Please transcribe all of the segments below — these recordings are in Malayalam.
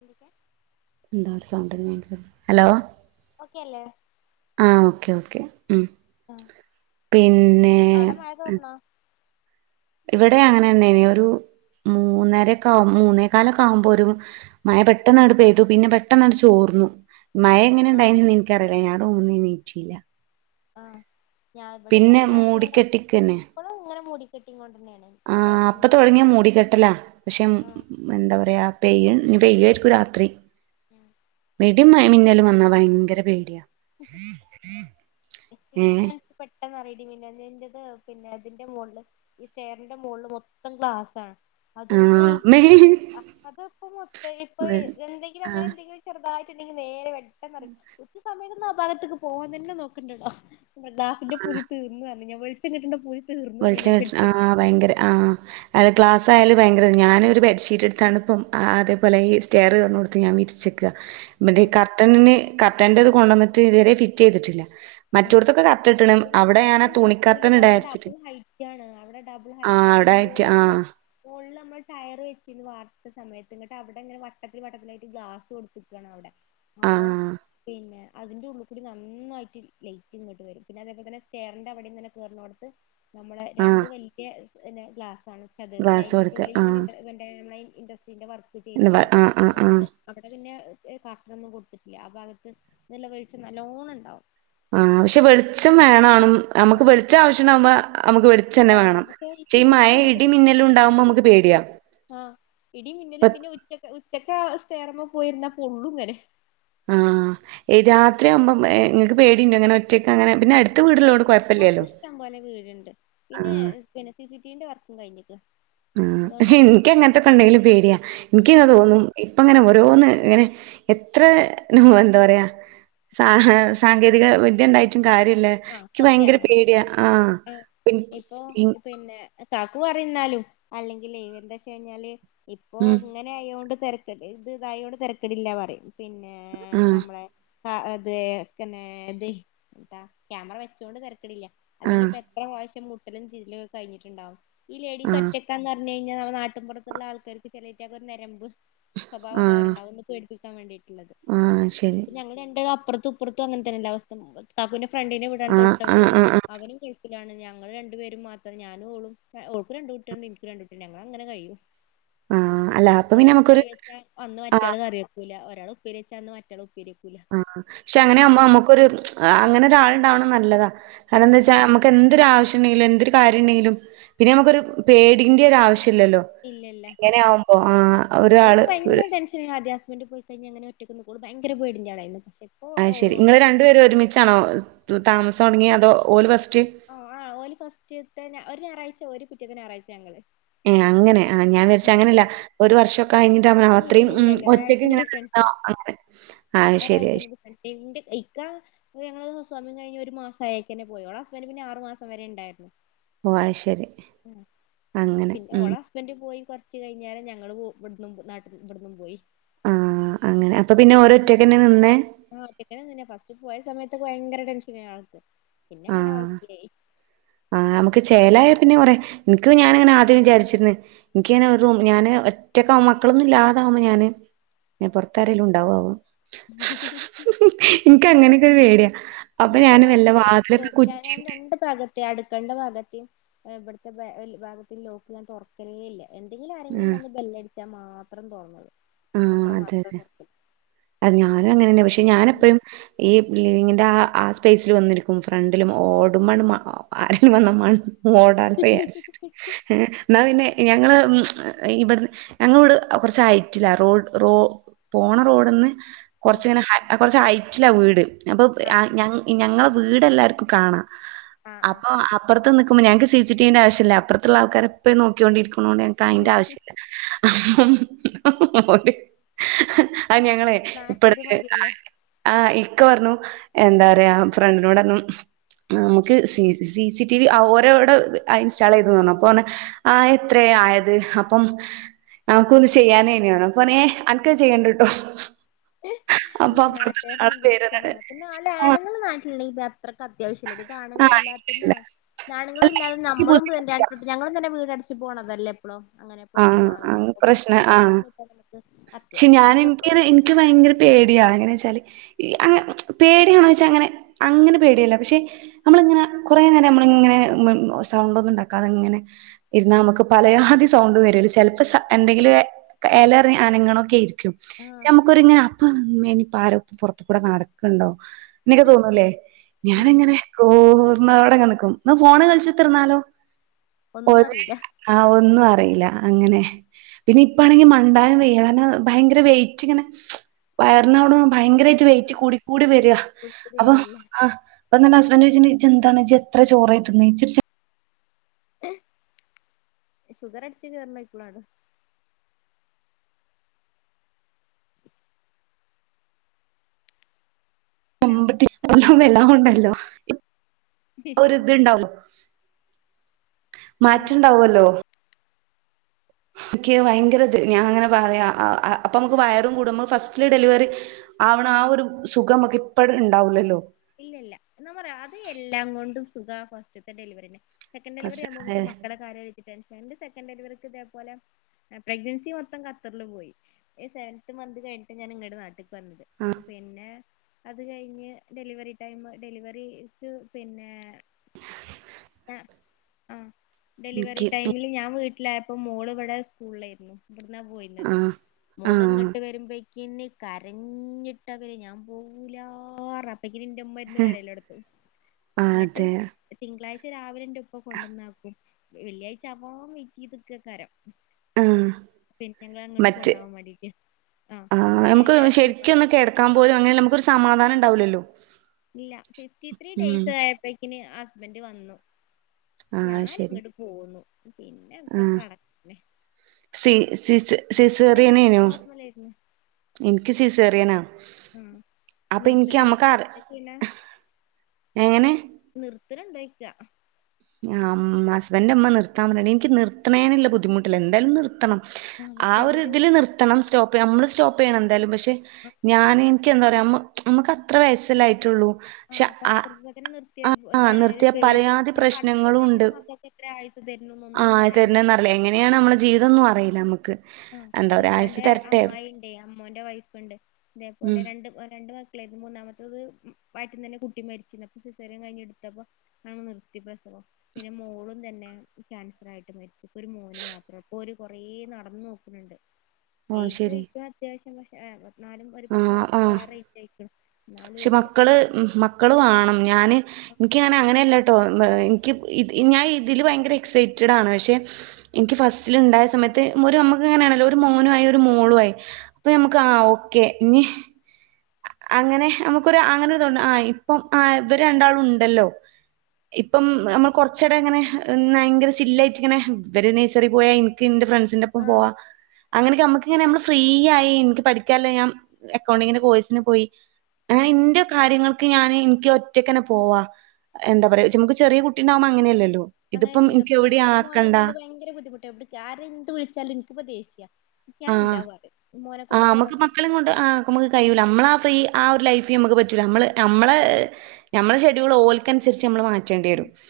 എന്തൊക്കെ എന്താ ഒരു സൗണ്ട് ഹലോ ഓക്കെ അല്ലേ ആ ഓക്കെ ഓക്കെ അഹ് ആഹ് പിന്നെ അവിടെ മഴ തോർന്നോ ഇവടെ അങ്ങനെന്നെന് ഒരു മൂന്നരക്കാകും മൂന്നേ കാലൊക്കെ ആവുമ്പോ ഒരു മയ പെട്ടെന്നട് പെയ്തു. പിന്നെ പെട്ടെന്നട് ചോർന്നു മയ എങ്ങനെ ആഹ് ണ്ടായിനന്ന് ഇനിക്കറിയില്ല ഞാ റൂമിന്നെനീറ്റില്ല ആഹ് ഞാ ഇവിടെന്ത് ഞാനിങ്ങനെ മൂടിക്കെട്ടിക്കന്നെ ഇപ്പളും ങ്ങനെ മൂടിക്കെട്ടിങ്ങോണ്ടന്നേണ് ആഹ് അപ്പൊത്തൊടങ്യേ മൂടിക്കെട്ടല പക്ഷെ മ് ആഹ് മ് മെന്താ പറയാ പെയ്യ്ണ്. നി പെയ്യായിരിക്കും രാത്രി [unintelligible] ബിടീം മയ് മിന്നലും വന്നാ വയങ്കര പേടിയാ ഏ ഇനിക്കാണ്ച്ച പെട്ടെന്നറി ഇടി മിന്നൽനെ ഇന്റത് പിന്നെ തിന്റെ മോളള് ഈ സ്റ്റെയറിന്റെ മോളില് മൊത്തം ഗ്ലാസ്സാണ് ആ അതുകൊണ്ടേ മേ അത ഇപ്പ മൊത്ത ഇപ്പൊ എന്തെങ്കിലും ആ അങ്ങനെ എന്തെങ്കിലും ചെറുതായിട്ടുണ്ടെങ്കിൽ നേരെ വെട്ടെന്ന് നിറ കുച്ച സമയൊന്നന്ന് ആപാലത്തേക്ക് പോവാൻ തന്നെ നോക്കണ്ടണ്ടോ [inaudible] [unintelligible] ദാസിന്റെ ആ പുരിത്ത് എന്ന് പറഞ്ഞ ഞാൻ വെളിച്ചംണ്ട്ടിന്റെ പുരിത്ത് [unintelligible] വെളിച്ച കിട്ടിനെ ആഹ് ഭയങ്കര ആഹ് അത് ക്ലാസ്സയാല ഭയങ്കര ഞാനൊരു ബെഡ്ഷീറ്റ് എടുത്താണ് ഇപ്പം അതേ പോലെ ഈ സ്റ്റർറ് പറഞ്ഞുക കൊടുത്ത് ഞാൻ വിരിച്ചക്ക ബടീ ആഹ് കർട്ടന്ന് കർട്ടറ്റത് കൊണ്ടന്നിട്ട് ഇത് വരേ ഫിറ്റയ്തിട്ടില്ല ആഹ് മറ്റോടത്തൊക്ക ക്കർട്ടൻ ട്ട്ണ് ഇത് അവടെ ഞാനാ തുണിക്കർട്ടൻ ഇടാരിച്ചിട്ട് ണ് അവടെ ഡബിൾ ഹൈറ്റാ പിന്നെ ആ മോളില് മോളില് അമ്മൾ ടയറ് വിരിച്ചീന്ന് വാർത്ത സമയത്ത് ഇങ്ങട്ട് അവ്ടെങ്ങനെ വട്ടത്തില് വട്ടത്തിലായിട്ട് ഗ്ലാസ് കൊട്ത്ത്ക്കാണ് അവടെ ആ അപ്പൊ പിന്നെ അതിന്റെ ഉള്ള്ക്കൂടി നന്നായിട്ട് ലൈറ്റ് ഇങ്ങട്ട് വരും. പിന്നെ അതേപോലത്തന്നെ സ്റ്റേറിന്റെ അവിടെങ്ങനെ കേറുന്നോടത്ത് നമ്മളെ ആ രണ്ട് വല്ല്യേ പിന്നെ ഗ്ലാസ്സണ്. ചതുരത്തിലായി ഗ്ലാസ് കൊടുത്ത് അതിന്റെള്ളിൽ ആ ഇങ്ങനേണ്ടായി ഇൻഡസ്ട്രീന്റെ വർക്ക് എന്ത പറ, ആ, ആ, ആ. അവടെ പിന്നെ കർട്ട നൊന്നും കൊട്ത്തിട്ടില്ല. ആ ഭാഗത്ത് നല്ല വെളിച്ചം നല്ലോണം ണ്ടാവും. ആ, പക്ഷേ വെളിച്ചം വേണാണും ആ നമ്മക്ക് വെളിച്ച ആവശ്യണ്ടാവുമ്പ നമക് വെ ച്ചന്നെ കാണാം വേണം. പക്ഷെ ച്ചേ ഈ ചൂടത്ത് മഴഇടി മിന്നലുണ്ടാവുമ്പോ മ്മക്ക് പേടിയാ ആ,. ഇപ്പ ഇടിംമിന്നലും, പിന്നെ ഉറ്റക്ക് ഉച്ചക്കാ സ്റ്റേയറുമ്മേയ് പോയിര്ന്ന പൊള്ളുംങ്ങനെ ആ, ആ, എ രാത്രിയാവുമ്പ എ ങ്ങക്ക് പേടിണ്ടോ ങ്ങനെ ഒറ്റക്ക് അങ്ങനെ പിന്നെ എട് ഏയ്, ‌ അടുത്തിഷ്ടം പോലെ വീടുണ്ട്. പിന്നെ ആഹ് പിന്നെ സിസി ടിവിന്റെ വർക്കും കഴിഞ്ഞക്കണ്. ആ, പക്ഷേ ഇനിയ്ക്കങ്ങനത്തൊക്കെ ണ്ടെങ്കിലും പേടിയാ ഇനിയ്ക്കങ്ങ് ആഹ് തോന്നും. ഇപ്പ ങ്ങനെ ഓരോന്ന് ഇങ്ങനെ എത്ര ന, എന്ത പറയാ സാ, ഹ്‌ സാങ്കേതിക വിദ്യണ്ടായിറ്റും കാര്യല്ലേ. ഇയ്ക്ക് ഭയങ്കര സത്യാണ് പേടിയാ ആ പിന് ഇപ്പൊ പിന്നെ കാക്കു പറീന്നാലും അല്ലെങ്കിലെ എന്താച്ച് ഞ്ഞാല് ഇപ്പോ ഉം ഇന്നെ ങ്ങനെയോണ്ട് തെരക്ക് ഇത് ദായോണ്ട് തെരക്കെടില്ലാപറീം പിന്നെ ആഹ് നമ്മളെ. അ, അതേ പിന്നേ ത്, എന്താ, ക്യാമറ വെച്ചോണ്ട് തെരക്കെടില്ല ആഹ് അല്ലെങ്കിപ്പ എത്ര പ്രാവശ്യ മുട്ടലും ചതിലൊക്കെ [unintelligible] കഴിഞ്ഞിട്ടുണ്ടാവും ഈ ലേഡീസ് ആഹ് ഒറ്റ ന്ന് പറഞഴിഞ്ഞാ നാട്ടിപുറത്തുള്ള ആൾക്കാര്ക്ക് ചെലീറ്റക്ക് ഒരു നരമ്പ് ആഹ് സ്വഭാവള്ളവരുണ്ടാവും. പേടിപ്പിക്കാൻ വെണ്ടീട്ട്ള്ളത്. ആഹ് ശരി. ഇപ്പ ഞങ്ങൾ രണ്ട് അപ്പുറത്തുംപ്പറത്തും അങ്ങന തന്നെല്ലേ അവസ്ഥകാക്കൂന്റെ ഫ്രണ്ടിന്റെ വിടാണ് ആഹ് തൊട്ട ആഹ് വീട് ആഹ് ആഹ് അവനും ഗൾഫ് ലാണ് ഞങ്ങൾ രണ്ടുപേരും മാത്രം. ഞാനുംഓളും. ഓൾക് രണ്ട് കുട്ടിയാള്ണ്ട് ഇനിക്ക് രണ്ടു കുട്ടിണ്ട് ഞങ്ങളങ്ങനെ കഴിയും. കഴിയും [inaudible] അല്ല അപ്പൊ പിന്നെ ഒരാൾ നമുക്കൊരു കറി വെച്ചാ അന്ന് ആഹ് മറ്റയാൾ കറി വെക്കൂല. ഒരാൾ ഉപ്പേരി വെച്ചാ അന്ന് മറ്റയാൾ ഉപ്പേരി വ ആ. പക്ഷേ അങ്ങനെ ആകുമോ നമുക്കൊരു അങ്ങനെ ഒരാളുണ്ടാവണം നല്ലതാ. കാരണം ആഹ് എന്താ വെച്ചാക്ക് നമ്മക്ക് നമുക്ക് എന്തൊരു ആവശ്യ ഉണ്ടെങ്കിലും എന്തൊരു കാര്യംണ്ടങ്കിലും പിന്നെ നമുക്ക ഒരു പേടിന്റെ ഒരു ആവശ്യമി ല്ലല്ലോ. ഇല്ല, ഇല്ല. അങ്ങനെയാകുമ്പോ ആ, ഓ ഓൾക്ക് ഭയങ്കര ടെൻഷൻ കാര്യാ ഹസ്ബന്റ് പോയികയി ഞ്ഞ എങ്ങനെ ഒറ്റക്ക് നിക്കും. ഓൾ ഭയങ്കര പെടി ന്റെയ് ആളായിരുന്നു. പക്ഷേ അത് ശരി. നിങ്ങൾ രണ്ടു പേരും ഒരുമിച്ചാണോ താമസം തുടങ്ങിയ അതോ ഓല് ഫസ്റ്റ് ആ, ഒല് ഫസ്റ്റ് തന്ന ഒരുഞായറാഴ്ച ഒര് പിറ്റത്തെ ഞായറാഴ്ച ഞങ്ങൾ. ഉം'അങ്ങനെ. ആ ഞാൻ വിചാരിച്ചു അങ്ങനെയല്ല. ഒരു വർഷം കഴിഞ്ഞതവണ ഏയ് രാത്രി ഇല്ല ഇല്ല ഇല്ല ഒറ്റക്ക് ഒരാഴ്ചന്റെ ഇങ്ങനെ നിന്നോ ഡിഫറൻസിലാ അങ്ങനെ [unintelligible] ആഹ അത്ശരിയ അത് ശരി. എന്റെ കൈക്ക അ, ഞ്ഞങ്ങൾ ഹൗസ് വമിങ് കഴിഞ്ഞ് ഒരു മാസ ആയെക്കനെ പോയി. ഓളെ ഹസ്ബൻന്റ് പിന്നെ ആർ മാസം വരെ ഉണ്ടായിരുന്നു. ഓ, അത്ശരി, അങ്ങനെ ഉം. ഹസ് ബന്റ്പോയി കുറച്ച് കഴിഞ്ഞേരം ഞങ്ങൾ ഇവിടുന്നും നാട്ടിൽ ഇവിടന്നും പോയി. ആ, അപ്പോ പിന്നെ ഓരോ ഒറ്റക്കന്നെ നിന്നേ. ആ, ഒറ്റയ്ക്കെന്നേ നിന്നിനെ. ഫസ്റ്റ് പോയ സമയത്തൊക്കെ ഭയങ്കര ടെൻഷൻ ആ ആൾക്ക്. പിന്നെ അങ്ങനെ ഓക്കായി. ആ, ന മുക്ക് ചേലായ പിന്നെ കുറെ. എനിക്കും ഞാനങ്ങനെ ആദ്യം വിചാരിച്ചിന്ന് എനിക്കങ്ങനെ ഒരു റും. ഞാന് ഒറ്റക്ക മക്കളൊന്നും ഇല്ലഅതാകുമ്പോ ഞാൻ. പുറത്താരേലും ഉണ്ടാവാവോ? അക്ക [inaudible] [unintelligible] എനിക്ക അങ്ങനെയൊക്കെ ഒരു പേടിയ. അപ്പോ ഞാൻ വല്ലവ ഇല്ല ഞങ്ങൾ രണ്ട് ന്റെ ഭാഗത്തെ അടുക്കളണ്ട ഭാഗത്തെയ ഇവിടുത്തെ ഭാഗത്ത ലോക്ക് ഞാൻ തുറക്കലേ ഇല്ല. എന്തെങ്കിലും ആരെങ്കിലും ആഹ് വന്ന് ബെല്ലടിച്ചാ മാത്രം തോറന്നിടും. ഉം അതെതെ. അത് ഞാനും അങ്ങനെന്നെ. പക്ഷെ ഞൻ എപ്പഴും ഈ ലിവിങ്ങിന്റെ ആ ആ സ്പേസില് വന്നിരിക്കും. ഫ്രണ്ടിലും ഓടുമ്പമാണ് ആരും വന്ന മ ഓടാൻ പോയ വിചരിച്ചിട്ട് എന്നാൽ പിന്നെ ഞങ്ങൾ ഇവിടുന്ന് ഞങ്ങളിവിടെ കുറച്ചായി റ്റില. റോ റോപോണ റോഡ്ന്ന് ആ കുറച്ചിങ്ങനെ കുറച്ച് ഹൈറ്റില്ല വീട് അത്. ആ ഞ ഞങ്ങളെ വീട് എല്ലാർക്കും കാണാം. ആ ആ അപ്പൊ അപ്പറ ത്ത്നിക്കുമ്പോളെ ഞങ്ങൾക്ക് സിസി ടിവിന്റെ ആവ്യമില്ല. അപറത്ത്ള്ള ആൾക്കാര എപ്പോഴുംനോക്കോണ്ടിരിക്കണണ്ട് ഞങ്ങക്ക്ക്ക് അതിന്റെ ആവശ്യല്ല ഓ ആ ഞങ്ങളെ നാട്ടുകാര് ഇപ്പറത്തെ മതിയല്ലോ ആഹ ഇക്ക പറഞ്ഞു. എന്താ പറയാ. ഫ്രണ്ടിനോടർഞ്ഞു നമുക്ക് സി സി ടി വി ഓരോ ട് ഇൻസ്റ്റാൾ ചെയ്തോ ന്ന് പറഞ്ഞു അപ്പൊ പർഞ്ഞു ആ എത്രയ ആയത്. അപ്പം ഞമക്ക ഒന്ന് ചെയ്യാന അപ്പൊ ന അനക്ക് ചെയ്യണ്ട കേട്ടോ. നമുക്ക് നാട്ടുകാരനെല്ലാം ഇഷ്ടം പേരെന്താണ് പറ. പിന്നെ [unintelligible] ആ ആണ്ങ്ങൾ നാട്ടില അത്രക്ക് അത്യാവശ്യല്ല ടി പ്പംആണുങ്ങൾ ആ ഇല്ലാ ഇല്ല ഇല്ല ഇല്ലാ പിന്നെആണുങ്ങളും അല്ല ഇല്ലാതെ എനിക്ക് നമ്മളു ബുദ്ധിമുട്ടില്ല [unintelligible] ഞങ്ങളും തന്നെ വീട് അടച്ച് പോകണതല്ലേ അങ്ങനെ ആ പൊറത്ത് ആ പോകണതല്ല. പിന്നെ പ്രശ്നം അങ്ങനത്തെ ആ ഒരു സമയത്ത നമുക്ക് പക്ഷെ അത്യാവശ്യം ഞാൻ നമുക്ക് എനിക്ക് എപ്പങ്കിലും എനിക്ക് ഭയങ്കര പേടിയാ. എങ്ങനെ വെച്ചാല് അ പേടിയാണ വെച്ചാൽ അങ്ങനെ അങ്ങനെ പേടിയല്ല പക്ഷെ നമ്മളിങ്ങനെ കുറേ നേരം നമ്മളിങ്ങനെ സൗണ്ട്ഒന്നും ഉണ്ടാക്കാതെ. ഇങ്ങനെ ഇരുന്നനമുക്ക് പലയാതി സൗണ്ട് വരല്ല. ചിലപ്പ എന്തെങ്കിലും എലറി അനങ്ങൊക്കെ ഇരിക്കും ആഹ് [unintelligible] അപ്പ മേനിപ്പ ആരോപ്പ പുറത്ത കൂടെ നടക്കണ്ടോ നിക്ക് തോന്നുംല്ലേ. ഞാന ഉം എങ്ങനെ കൂർമന്നാടെങ്ങ നിക്കും ന്നാഫോണ് കൾച്ചുതർന്നാല് ഒന്നും ഒരേ അറിയില്ല ആ ഒന്നും അറിയില്ല അങ്ങനെ. പിന്നെ ഇപ്പാണെങ്കി മണ്ടാനം വെദന. ഭയങ്കര വെറ്റ് ഇങ്ങനെ. വയറിനവിട ഭയങ്കരമായിട്ട് വെയിറ്റ് ആഹ് കൂടികൂടി വരിക. പുതു അപ്പൊ പേരല്ലേ ആ. അപ്പന്റെ ഹസ്ബൻറ് ചോയ്ച്ച എന്താണ് ജി എത്ര ചോറായി തിന്ന്? സുഖർ അടിച്ച കരണെ ഇപ്പളാണ്. ഹലോ [unintelligible] ഒരു ഇത് ഇണ്ടാവും. ആഹ് മാറ്റണ്ടാവല്ലോ. ഓക്കെ ഭയങ്കരത് ഞാൻ അങ്ങനെ പറയാ അപ്പൊ നമുക്ക് വയറും കൂടും നമ്മ ഫസ്റ്റ്ല് ഡെലിവറി ആവണ ആ ഒരു സുഖമക്കെ ഇപ്പഴ ഉണ്ടാവില്ലല്ലോ? ഇല്ലല്ല എന്നാ പറയാ അത് എല്ലാം കൊണ്ടും സുഖ ഫസ്റ്റ്ത്തെ ഡെലിവറിനെ. സെക്കഡ ഡലിവറി ഫസ്റ്റ് ആകുമ്പോ അതെ നുക്ക്ക്ക മക്കളെ കാര്യാലോചിച്ച് ടെൻഷൻ ൻ്റെസെക്കൻ് ഡലിവറിക്ക് ഇതേപലെ പ്രഗ്നൻസി മൊത്തം കത്തറിൽ പോയി സെവൻന്ത് മന്ത് കഴിഞ്ഞട്ട് ഞാൻ നിങ്ങളുടെ നാട്ടി പറഞ്ഞത് പിന്നെ അത് കഴിഞ്ഞ് ഡെലിവറി ടൈം ഡെലിവറിക്ക് പിന്നെ ആ ആ ഡെലിവറി ഇൻക്ക് ടൈമില് ഞാൻ വീട്ടിലായപ്പോ മോള് ഇവിടെ സ്കൂളിലായിരുന്നു. അവിന്ന പോയിന്നത് ആഹ് മോളങ്ങട്ട് ആഹ് വരുമ്പോ പിന്നെ കരഞ്ഞിട്ടവർ ഞാൻ പോവൂലാറ- ന്റെ ഉമ്മരുന്ന് കരയല്ലോടത്തി അങ്ങോട്ട് അതെ. തിങ്കളാഴ്ച രാവിലെ ഇപ്പൊ കൊണ്ടന്നാക്കും വെള്ളിയാഴ്ചവാ വീയ്റ്റിത്ക്കെകരം. ആഹ് പിന്നെ ങ്ങ അങ്ങട്ട് മറ്റ് കൊണ്ടുവാൻ മേണ്ടിട്ടെ ആ ശനി ഞായർ ലീവാ. ക്കാൻ പോലും അങ്ങനെ നമുക്കൊരു സമാധാനം ഉണ്ടാവില്ലല്ലോ. ഇല്ല ഫിഫ്റ്റി ത്രീ ഡേയ്സ് ആയപ്പോക്കിന് ഹസ്ബൻഡ് വന്നു ആഹ് ഞാന ശരി. ഇങ്ങ പോന്നു പിന്നെ അക്ക ആഹ് കണകനെ സി സി സിസേറിയനേനു നോർമലായിരുന്നു. എനിക്ക് സിസേറിയനാ. ഉം അപ്പൊ നർത്ത് ഇൻക്ക് അമ്മക്ക് ണണ്ടകി അറി നിർത്തിയില്ല പിന്നെ എങ്ങനെ? നിർത്തല്ണ്ടായിക്ക? ഹസ്ബൻ്മ്മ നിർത്താൻ പറഞ്ഞ എനിക്ക് നിർത്തണേനുളള ബുദ്ധിമുട്ടില്ല എന്തായാലും നിർത്തണം. ആഹ് ആ പക്ഷെ ഒരി അവര് ഇതില് നിർത്തണം. സ്റ്റോപ്പ് നമ്മള് സ്റ്റോപ്പ് ചെയ്യണം എന്തായാലും. പക്ഷെ അ ഞന് എനിക്കെന്താ പറയാ നമുക്ക് അത്ര വയസല്ല ആയ്ട്ടുള്ളൂ. ആ പത്രത്തിലക്കനെ നിർത്തിയ ഒരു ആഹ് ഇതാണ് ഒരു നിർത്തിയ പേര് പലയാതി പടി അ പ്രശ്നങ്ങളും ഉണ്ട്. നമ്മടെ മക്കൾക്ക് എത്ര ആയുസ് തരണ് എന്നൊന്നും ആഹ് പറയാൻ പ തരുന്നേന്നറിയില്ല എങ്ങനെയാണ് നമ്മുടെ ജീവിതം ഒന്നും അറിയില്ല നമുക്ക്. ആ ഇക്കാന്റെ അമ്മായി ഉണ്ട് അമ്മോന്റെ വൈഫ്ണ്ട് ഇതേപോലെ ഉം രണ്ട് രണ്ട് മ മൂന്നാമത്തത് വാറ്റി തന്നെ കുട്ടി മരിച്ചിരുന്നു. അപ്പ സിസെറിയ്ൻ കഴിഞ്ഞ്ടുത്തപ്പോ ആ നിർത്തി പ്രസവം പിന്നെ മോളും തന്നെ ക്യാൻസർ ആയിട്ട് മരിച്ചു. ഒരു മോന് മാത്രം ഇപ്പോ ഒരു കൊറ നടന്ന് നോക്കുന്നുണ്ട്. ഓഹ് ഏജ് ശരി ഒഴിച അത്യാവശ്യം പക്ഷേ പതിനാലും ഒരു പത്തി നാല്പ്പത് ആറ് ഐച് ക്ക്ണു. ക്ഷെ മക്കള് മക്കളും വണം ഞാന് എനിക്കങ്ങനെ അങ്ങനെയല്ലട്ടോ എനിക്ക് ഞാൻ ഇതില് ഭയങ്കര എക്സൈറ്റഡ്ണ്. പക്ഷെ എനിക്ക് ഫസ്റ്റില് ഉണ്ടായ സമയത്ത് ഒരു നമുക്ക് ഇങ്ങനെയാണല്ലോ ഒരു മോനുമായി ഒരു മോളുയി. അപ്പൊ നമ്മുക്ക് ആ ഓക്കെ ഇ അങ്ങനെ നമുക്കൊരു അങ്ങനെ ഒരു ത ആ ഇപ്പം ആ ഇവര് രണ്ടാളും ഉണ്ടല്ലോ. ഇപ്പം നമ്മൾ കുറച്ചട ഇങ്ങനെ ഭയങ്കര കുറച്ച് ചില്ലായിട്ട് ഇങ്ങനെ ഇവര് നേഴ്സറി പോയാ എനിക്ക് എന്റെ ഫ്രണ്ട്സ്. പ്പം ആഹ് പോവാ അങ്ങനെയൊക്കെ നമക്കിങ്ങനെ നമ്മള് ഫ്രീ ആയി എനിക്ക് പഠിക്കാല്ലോ ഞാൻ അക്കൗണ്ടിങ്ങിന്റെ കോഴ്സിന് പോയി. ഞാൻ ആഹ് ഇന്റെ കാര്യങ്ങൾ ഞാന് എനിക്ക് ഒറ്റക്കനെ പോവാ എന്താ പറയാ ച നമുക്ക് ചെറിയ കുട്ടി ഉണ്ടാവക്പോ അങ്ങനെയല്ലല്ലോ? ഇതിപ്പം അങ്ങനെയല്ലല്ലോ ഇപ്പോ എവിടെയും എനിക്ക് മോനയും ആക്കണ്ട. കൊണ്ട് ഭയങ്കര ബദ്ധിമുട്ട എവിട ആറ് എന്ത് വിളിച്ചാലും എനിക്കിപ്പ ദേഷ്യ. ആഹ്. ഞാനല്ല മോനെ കൊണ്ട് പോണ [unintelligible] നമുക്ക് കഴിയുല്ല നമ്മള ആ ഫ്രീ ആ ഒരു ലൈഫിൽ നമുക്ക് പറ്റില്ല നമ്മൾ നമ്മളെ നമ്മെ ഷെഡ്യൂൾ ഓൽക്ക് അനുസരിച്ച് നമ്മൾ മാറ്റേണ്ടി വരും. ആഹ്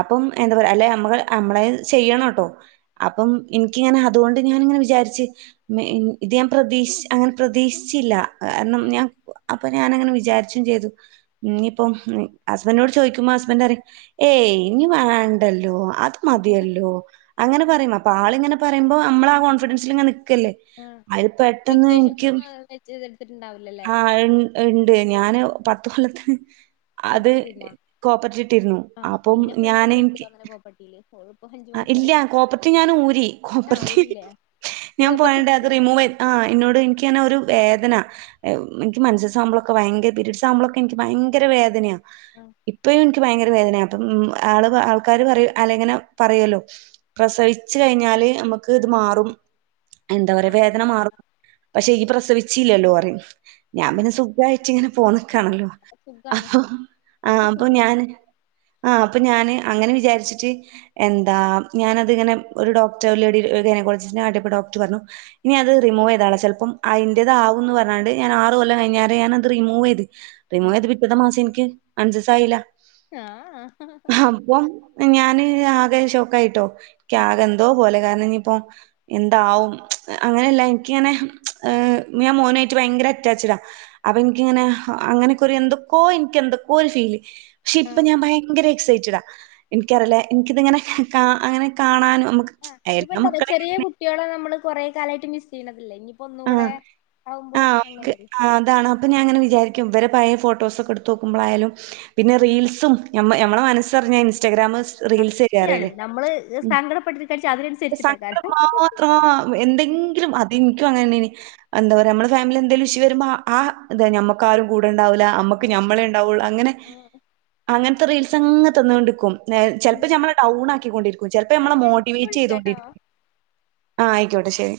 അപ്പം എന്താ പറയാ അല്ലെ നമ്മ നമ്മളെ ചെയ്യണംട്ടോ. അപ്പം എനിക്കിങ്ങനെ അതുകൊണ്ട് ഞാനിങ്ങനെ വിചാരിച്ച് മ ഇത് ഞാൻ പ്രതീക്ഷ അങ്ങനെ പ്രതീക്ഷിച്ചില്ല കാരണം ഞാൻ അപ്പൊ ഞാന് അങ്ങനെ വിചാരിച്ചും ചെയ്ത്. ഇയിപ്പം ഹസ്ബൻഡനോട് ചോയിക്കുപോ ഹസ്ബൻറ് അറിം ഏയ് ഇനി വേണ്ടല്ലോ അത് മതിയല്ലോ അങ്ങനെ പറയും അപ്പൊ ആളിങ്ങനെ പറയുമ്പോ നമ്മള് ആ കോൺഫിഡൻസിൽ ഇങ്ങ നെ നിക്കല്ലേ. അത് പെട്ടെന്ന് എനിക്ക്. ഇജ് ഇത്തെടുത്തിട്ടണ്ടാവില്ലല്ലേ ആ ഉണ്ട് ഞാന് പത്ത് കൊല്ലത്തിന്. അത് കോപ്പറേറ്റീന്നാ കോപ്പട്ടിട്ടിരുന്നു അപ്പം ഞൻ എനിക്ക്. പറ്റില്ല. ആ ഇല്ല കോപ്പർട്ടീവ് ഞാൻ ഊരി ആഹ് കോപ്പർടി ഓരില്ലേ ഇത് ഞാൻ കോപ്പറേറ്റീവ് പോയണ്ട് ഇത് അത് റിമൂവ് വെട്ടക്കാട് ആ ഇന്നോട് എനക്ക്ങ്ങന്നെ ഒരു വേദന. എനിക്ക് മെൻസസ് അവുമ്പളൊക്കെ ഭയങ്കര പിരീഡ് സ്അവുമ്പളൊക്കെ എനിക്ക് ഭയങ്കര വേദന. ആഹ് ഇപ്പും എനിക്ക് ഭയങ്കര വേദനയ അപ്പം ആള് ആൾക്കാര് പറയും അലെഇങ്ങനെ. പറയല്ലോ പ്രസവിച്ചു കഴിഞ്ഞാല് നമുക്ക് ഇത് മാറും. എന്താ പറയാ വേദന മാറും പക്ഷെ ഈ പ്രസവിച്ചല്ലല്ലോ അ ഞാൻ ആഹ് പിന്നെ സുഖായിട്ട് ഇങ്ങനെ ആഹ് പോന്നക്കാണല്ലോ അപ്പൊ സുഖാണ് അപ്പൊ ആ് ഒക്കെ അപ്പൊ സുഖാണ് ഞാന് ആഹ അപ്പൊ ഞാാന് അങ്ങനെ വിചാരിച്ചിട്ട് എന്താ ഞാനതിങ്ങനെ ഒരു ഡോക്ടർ ഒരു ലേഡി ഗൈനോളജീൻ്റെ കാണിച്ചപ്പോൾ ഡോക്ടർ പറഞ്ഞു ഇനി അത് റിമൂവ് ചെയ്തള ചിലപ്പം അതിന്റതാവുംന്ന് പറഞ്ഞാണ്ട് ഞാൻ ആറ് കൊല്ലം കഴിഞ്ഞാണ് ഞാന അത് റിമൂവ് ചെയ്ത് റിമൂവ് ആഹ് ചെയ്ത് പിറ്റത് മാസം എനിക്ക് മെൻസസ് ആയില്ല ആഹ അപ്പം ഞാന് ആകെ ഷോക്ക ആയിട്ടോ ഉം ആകെ എന്തോ പോലെ കാരണം ഇനിയിപ്പോ എന്താവും അങ്ങനെയല്ല എനിക്കിങ്ങനെ ഞാൻ മോനായിട്ട് ഭയങ്കര അറ്റാച്ചഡാ അപ്പൊ എനിക്കിങ്ങനെ അങ്ങനെക്കറി എന്തൊക്കോ എനിക്ക് എന്തൊക്കോ ഒരു ഫീല് പക്ഷെ ഇപ്പൊ ആഹ് ഞാൻ ഭയങ്കര എക്സൈറ്റഡ ആ എനിക്കറിയില്ല എനിക്കിത്ങ്ങനെ കാ അങ്ങനെ കാണാനും നമുക്ക് ആ് ഇപ്പ എല്ലാ എന്താന്നാ മക്കളെ ചെറിയ കുട്ടികളെ നമ്മള് കൊറ കാലായിട്ട് മിസ് ചെയ്യുന്നതില്ല ഇനി ഒന്നുകൂടെ ആവുമ്പോ അങ്ങനെരി ആ അതാണ് അപ്പൾ ഞാനങ്ങനെ വിചാരിക്ക ഇവരെ പഴയ ഫോട്ടോസക്കെ എടുത്ത് നോക്ക്പോയാലും പിന്നെ റീൽസും നമ്മളടെ മനസ്സറിഞ്ഞാ ഇൻസ്റ്റാഗ്രാമ റീൽസിഡ സത്യാണ് പറയില്ലേ നമ്മള് ഉ സങ്കടപ്പെട്ടിരിക്കാച്ചാ സങ്ക അതിനനുസരിച്ചിട്ടേക്കാരം ആ എന്തെങ്കിലും അ എനിക്കും അങ്ങനെെ എന്താ പറയാ നമ്മുടെ ഫാമിലി എന്തേലും ഇഷ്യു വരുമ്പോ ആ്ത നമ്മുക്കാരും കൂടെ ഉണ്ടാവില്ല നമ്മുക്ക് ആഹ് ഞമ്മളെ ഉണ്ടാവുള്ളു അങ്ങനെ അങ്ങനത്തെ റീൽസ് അങ്ങെ തന്നൊണ്ട്ക്കും ചെലപ്പോ ആഹ് മ്മള് ഡൗൺ ആക്കിക്കൊണ്ടിരിക്കും ചിലപ്പോ നമ്മൾ എടാ ഞാനിപ്പ മോട്ടിവേറ്റ് വിളിക്കാട്ടോ ചെയ്തൊണ്ടിരിക്കും ആഹ ആയിക്കോട്ടെ ശെരി